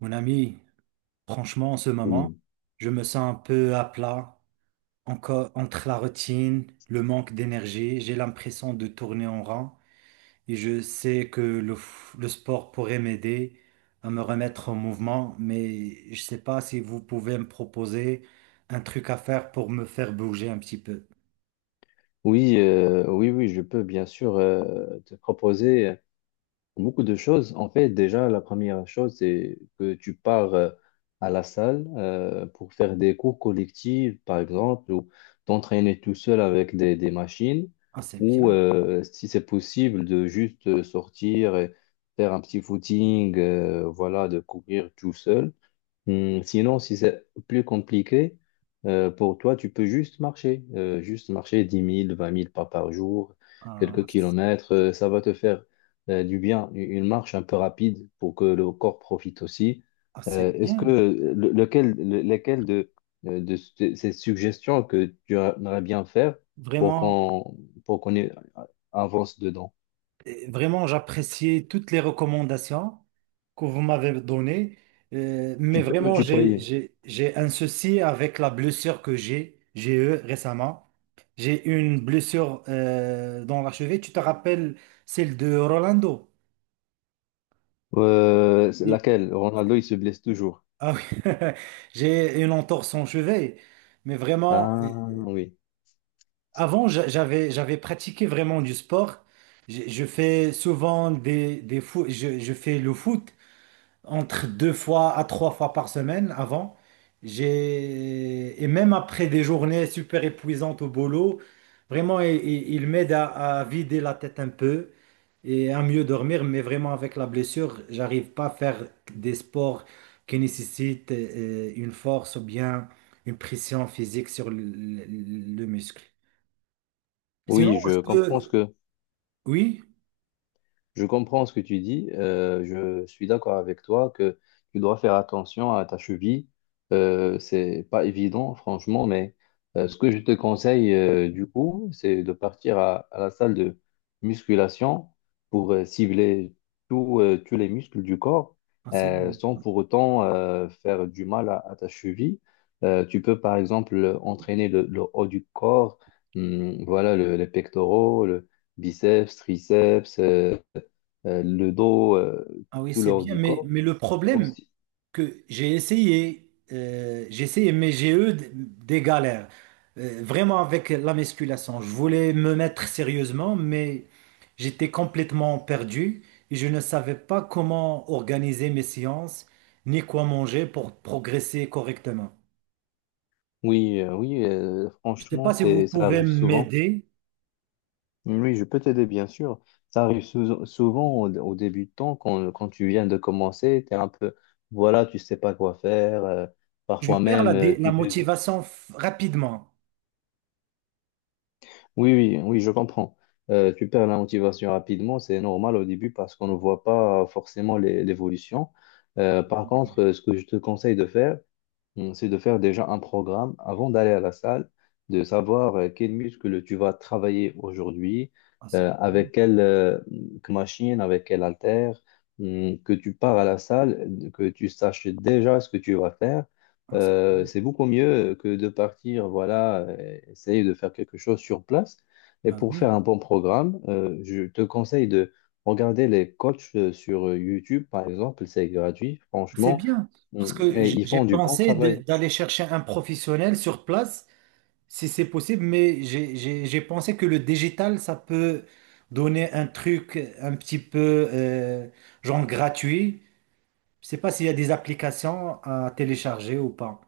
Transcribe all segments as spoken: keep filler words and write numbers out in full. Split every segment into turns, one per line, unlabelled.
Mon ami, franchement, en ce moment,
Oui,
je me sens un peu à plat, encore entre la routine, le manque d'énergie. J'ai l'impression de tourner en rond et je sais que le, f- le sport pourrait m'aider à me remettre en mouvement, mais je ne sais pas si vous pouvez me proposer un truc à faire pour me faire bouger un petit peu.
oui, euh, oui, oui, je peux bien sûr euh, te proposer beaucoup de choses. En fait, déjà, la première chose, c'est que tu pars euh, à la salle euh, pour faire des cours collectifs, par exemple, ou t'entraîner tout seul avec des, des machines,
Ah, c'est
ou
bien.
euh, si c'est possible, de juste euh, sortir et faire un petit footing, euh, voilà, de courir tout seul. Hmm, Sinon, si c'est plus compliqué, euh, pour toi, tu peux juste marcher, euh, juste marcher dix mille, vingt mille pas par jour,
Ah,
quelques
c'est
kilomètres, euh, ça va te faire euh, du bien, une une marche un peu rapide pour que le corps profite aussi.
ah, c'est
Euh, est-ce que
bien.
euh, le- lequel, le- lesquelles de, euh, de ces ces suggestions que tu aimerais bien faire pour
Vraiment.
qu'on pour qu'on ait- euh, avance dedans?
Et Vraiment, j'appréciais toutes les recommandations que vous m'avez données. Euh, mais
Tu peux me
vraiment, j'ai,
tutoyer.
j'ai, j'ai un souci avec la blessure que j'ai, j'ai eue récemment. J'ai eu une blessure euh, dans la cheville. Tu te rappelles celle de Rolando?
Euh, c'est
Oui.
laquelle? Ronaldo, il se blesse toujours.
Ah oui. J'ai une entorse en cheville. Mais vraiment, euh,
Ah oui.
avant, j'a- j'avais, j'avais pratiqué vraiment du sport. Je, je fais souvent des, des foot, je, je fais le foot, entre deux fois à trois fois par semaine avant. J'ai, et même après des journées super épuisantes au boulot, vraiment, il, il- il m'aide à, à vider la tête un peu et à mieux dormir. Mais vraiment, avec la blessure, j'arrive pas à faire des sports qui nécessitent euh, une force ou bien une pression physique sur le, le- le muscle. Sinon,
Oui,
je
je comprends ce
peux...
que,
Oui,
je comprends ce que tu dis. Euh, je suis d'accord avec toi que tu dois faire attention à ta cheville. Euh, c'est pas évident, franchement, mais euh, ce que je te conseille euh, du coup, c'est de partir à, à la salle de musculation pour euh, cibler tout, euh, tous les muscles du corps
ah, c'est-
euh, sans pour autant euh, faire du mal à, à ta cheville. Euh, tu peux par exemple entraîner le, le haut du corps, hum, voilà, le- les pectoraux, le biceps, triceps. Euh, euh, le dos, euh,
ah oui,
tout le
c'est
haut
bien,
du
mais,
corps
mais le problème,
aussi.
que j'ai essayé, euh, j'ai essayé, mais j'ai eu d- des galères. Euh, vraiment avec la musculation. Je voulais me mettre sérieusement, mais j'étais complètement perdu et je ne savais pas comment organiser mes séances ni quoi manger pour progresser correctement.
Oui, euh, oui, euh,
Je ne sais
franchement,
pas si
c'est,
vous
ça
pouvez
arrive souvent.
m'aider.
Oui, je peux t'aider, bien sûr. Ça arrive sou- souvent au, au début de temps, quand, quand tu viens de commencer, tu es un peu, voilà, tu sais pas quoi faire. Euh,
Je
parfois
perds la,
même, euh,
dé- la
tu te dis,
motivation f- rapidement.
oui, oui, oui, je comprends. Euh, tu perds la motivation rapidement, c'est normal au début parce qu'on ne voit pas forcément l'é- l'évolution. Euh, par contre, euh, ce que je te conseille de faire, Mm, c'est de faire déjà un programme avant d'aller à la salle, de savoir euh, quel muscle tu vas travailler aujourd'hui,
Ah, c'est
euh,
bien.
avec quelle euh, machine, avec quel haltère, mm, que tu pars à la salle, que tu saches déjà ce que tu vas faire.
Ah, c'est
Euh,
bien.
c'est beaucoup mieux que de partir, voilà, euh, essayer de faire quelque chose sur place. Et
Ah
pour faire
oui.
un bon programme, euh, je te conseille de regarder les coachs euh, sur YouTube, par exemple, c'est gratuit,
C'est
franchement,
bien.
Mm,
Parce que
et
j-
ils
j'ai
font du bon
pensé de-
travail.
d'aller chercher un professionnel sur place si c'est possible, mais j'ai j'ai- j'ai pensé que le digital, ça peut donner un truc un petit peu euh, genre gratuit. Je sais pas s'il y a des applications à télécharger ou pas.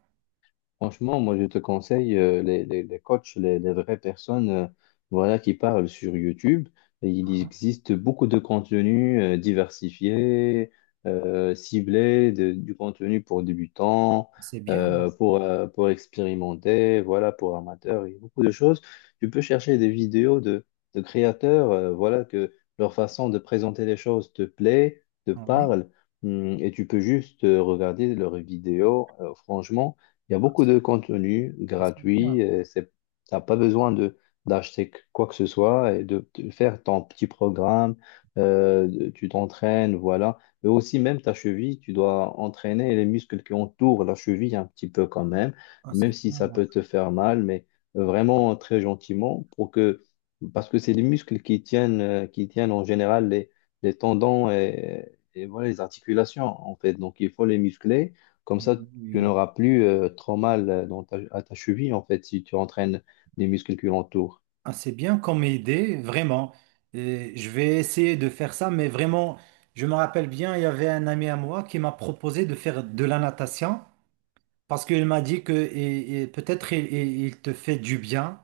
Franchement, moi, je te conseille euh, les, les, les coachs, les, les vraies personnes euh, voilà, qui parlent sur YouTube. Et il
Ah,
existe beaucoup de contenus euh, diversifiés, euh, ciblés, de- du contenu pour débutants,
c'est bien, là.
euh, pour, euh, pour expérimenter, voilà, pour amateurs. Il y a beaucoup de choses. Tu peux chercher des vidéos de, de créateurs, euh, voilà, que leur façon de présenter les choses te plaît, te
Ah oui.
parle, hum, et tu peux juste euh, regarder leurs vidéos. Euh, franchement, il y a beaucoup de contenu
Ah, c'est bien.
gratuit. Euh, C'est, t'as pas besoin de d'acheter quoi que ce soit et de, de faire ton petit programme. Euh, de- tu t'entraînes, voilà. Mais aussi même ta cheville, tu dois entraîner les muscles qui entourent la cheville un petit peu quand même,
Ah,
même
c'est
si
bien,
ça
là.
peut te faire mal, mais vraiment très gentiment pour que parce que c'est les muscles qui tiennent euh, qui tiennent en général les, les tendons et, et voilà les articulations en fait. Donc il faut les muscler. Comme
Ah
ça, tu
oui.
n'auras plus euh, trop mal euh, dans ta- à ta cheville, en fait, si tu entraînes les muscles qui l'entourent.
Ah, c'est bien comme idée, vraiment. Et je vais essayer de faire ça, mais vraiment, je me rappelle bien, il y avait un ami à moi qui m'a proposé de faire de la natation. Parce qu'il m'a dit que et- et peut-être il, il- il te fait du bien.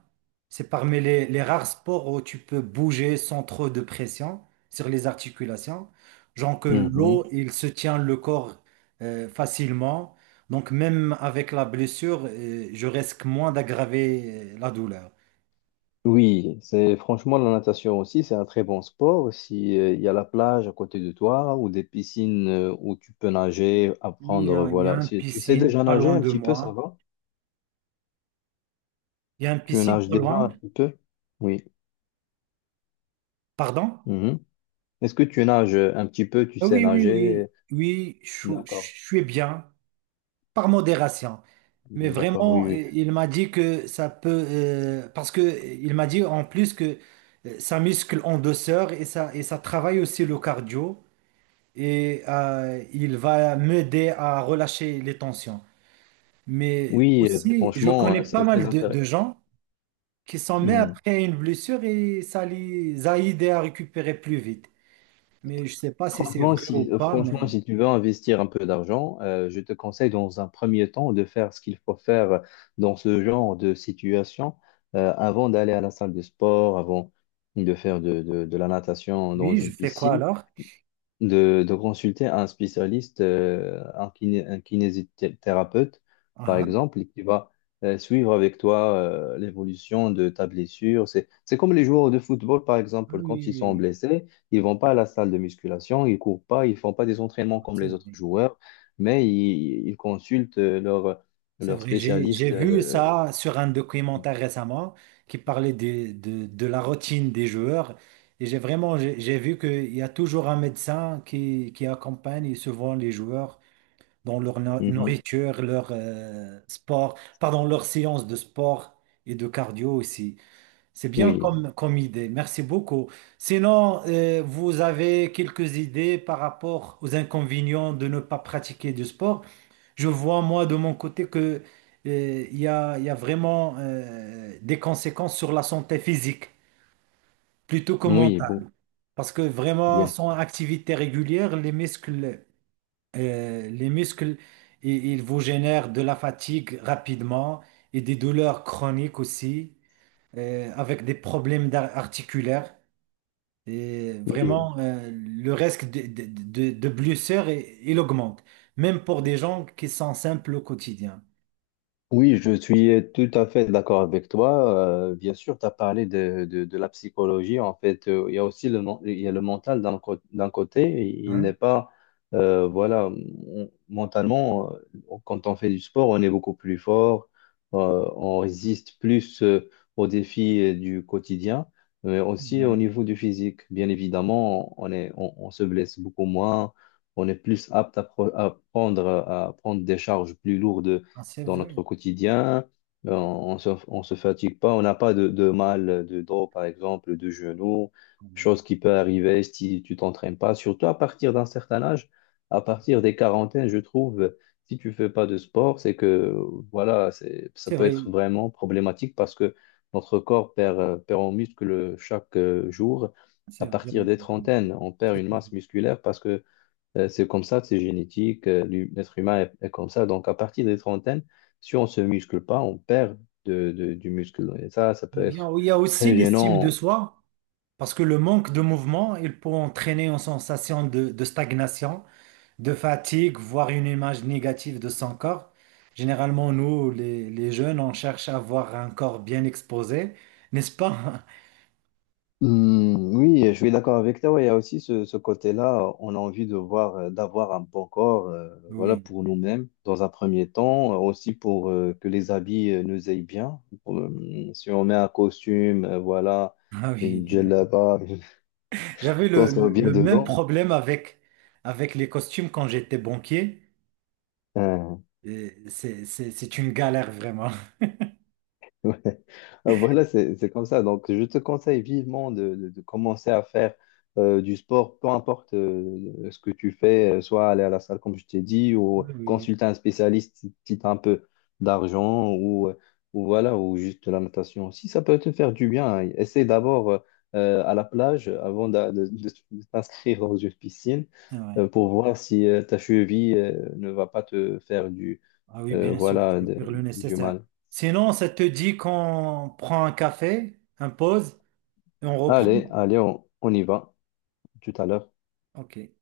C'est parmi les, les rares sports où tu peux bouger sans trop de pression sur les articulations. Genre que l'eau,
Mhm.
il se tient le corps euh, facilement. Donc même avec la blessure, euh, je risque moins d'aggraver euh, la douleur.
Oui, c'est franchement la natation aussi, c'est un très bon sport. Si euh, il y a la plage à côté de toi ou des piscines euh, où tu peux nager,
Oui,
apprendre,
euh, il y a
voilà.
une
Si tu sais
piscine
déjà
pas
nager
loin
un
de
petit peu, ça
moi.
va?
Il y a une
Tu
piscine
nages
pas
déjà
loin.
un petit peu? Oui.
Pardon?
Mhm. Est-ce que tu nages un petit peu, tu
Ah
sais
oui, oui, oui.
nager?
Oui, je
D'accord.
je suis bien. Par modération. Mais
D'accord,
vraiment,
oui,
euh,
oui.
il m'a dit que ça peut, euh, parce que euh, il m'a dit en plus que euh, ça muscle en douceur et ça, et ça travaille aussi le cardio et euh, il va m'aider à relâcher les tensions. Mais
Oui, euh,
aussi, je
franchement,
connais
euh,
pas
c'est très
mal de,
intéressant.
de gens qui s'en mettent
Mmh.
après une blessure et ça les a aidés à récupérer plus vite. Mais je sais pas si c'est
Franchement,
vrai ou
si, euh,
pas,
franchement,
mais
si tu veux investir un peu d'argent, euh, je te conseille dans un premier temps de faire ce qu'il faut faire dans ce genre de situation euh, avant d'aller à la salle de sport, avant de faire de, de- de la natation dans
oui, je
une
fais quoi
piscine
alors?
de, de consulter un spécialiste, euh, un kiné- un kinésithérapeute, par
Ah, ah,
exemple, et qui va euh, suivre avec toi euh, l'évolution de ta blessure. C'est, c'est comme les joueurs de football, par exemple,
oui,
quand ils sont
oui,
blessés, ils vont pas à la salle de musculation, ils courent pas, ils font pas des entraînements comme les autres
oui.
joueurs, mais ils, ils consultent euh, leur,
C'est
leur
vrai, j'ai, j'ai
spécialiste.
vu
Euh,
ça sur un
oui.
documentaire récemment qui parlait de, de, de la routine des joueurs. Et j'ai vraiment, j'ai j'ai vu qu'il y a toujours un médecin qui, qui accompagne souvent les joueurs dans leur no-
Mhm.
nourriture, leur euh, sport, pardon, leur séance de sport et de cardio aussi. C'est bien
Oui,
comme, comme idée. Merci beaucoup. Sinon, euh, vous avez quelques idées par rapport aux inconvénients de ne pas pratiquer du sport? Je vois, moi, de mon côté, que, euh, il y a, il y a vraiment euh, des conséquences sur la santé physique plutôt que
oui, bon,
mentale. Parce que vraiment,
bien.
sans activité régulière, les muscles, euh, les muscles, i- ils vous génèrent de la fatigue rapidement et des douleurs chroniques aussi, euh, avec des problèmes d'ar- articulaires. Et
Oui.
vraiment, euh, le risque de, de, de, de blessures, il il augmente, même pour des gens qui sont simples au quotidien.
Oui, je suis tout à fait d'accord avec toi. Euh, bien sûr, tu as parlé de, de, de la psychologie. En fait, euh, il y a aussi le, men- il y a le mental d'un co- d'un côté. Il n'est
Hein?
pas, euh, voilà, on- mentalement, euh, quand on fait du sport, on est beaucoup plus fort. Euh, on résiste plus euh, aux défis euh, du quotidien, mais aussi au
Ouais.
niveau du physique. Bien évidemment, on est, on, on se blesse beaucoup moins. On est plus apte à, pro- à prendre, à prendre des charges plus lourdes
Ah, c'est
dans
vrai.
notre quotidien. Euh, On se, on se fatigue pas, on n'a pas de, de mal de dos, par exemple, de genoux, chose qui peut arriver si tu t'entraînes pas, surtout à partir d'un certain âge, à partir des quarantaines, je trouve, si tu fais pas de sport, c'est que, voilà, c'est, ça
C'est
peut
vrai,
être vraiment problématique parce que notre corps perd, euh, perd en muscle chaque euh, jour. À
c'est
partir
vrai.
des trentaines, on perd
C'est
une masse musculaire parce que euh, c'est comme ça, c'est génétique, euh, l'hu- l'être humain est, est comme ça. Donc, à partir des trentaines, si on se muscle pas, on perd de, de- du muscle. Et ça, ça peut
bien.
être
Oui, il y a aussi
très
l'estime de
gênant.
soi, parce que le manque de mouvement, il peut entraîner une sensation de, de stagnation, de fatigue, voire une image négative de son corps. Généralement, nous, les, les jeunes, on cherche à avoir un corps bien exposé, n'est-ce pas?
Hmm, oui, je suis d'accord avec toi. Ouais, il y a aussi ce, ce côté-là, on a envie de voir, euh, d'avoir un bon corps, euh, voilà,
Oui,
pour nous-mêmes, dans un premier temps, euh, aussi pour euh, que les habits euh, nous aillent bien. Euh, Si on met un costume, euh, voilà,
ah
une
oui.
djellaba,
J'avais
qu'on
le,
soit
le-
bien
le même
dedans.
problème avec, avec les costumes quand j'étais banquier.
euh,
Et C'est c'est- c'est une galère vraiment.
Ouais. Euh, Voilà, c'est c'est comme ça. Donc, je te conseille vivement de, de- de commencer à faire euh, du sport, peu importe euh, ce que tu fais, euh, soit aller à la salle, comme je t'ai dit, ou
Oui, oui, oui,
consulter un spécialiste si tu as un peu d'argent, ou, euh, ou voilà, ou juste de la natation aussi. Ça peut te faire du bien, hein. Essaie d'abord euh, euh, à la plage euh, avant d'a- de, de- de t'inscrire dans une piscine
c'est vrai.
euh, pour voir si euh, ta cheville euh, ne va pas te faire du,
Ah oui,
euh,
bien sûr, je
voilà,
vais
de-
faire le
du
nécessaire.
mal.
Sinon, ça te dit qu'on prend un café, un pause, et on reprend.
Allez, allez, on, on y va tout à l'heure.
Ok.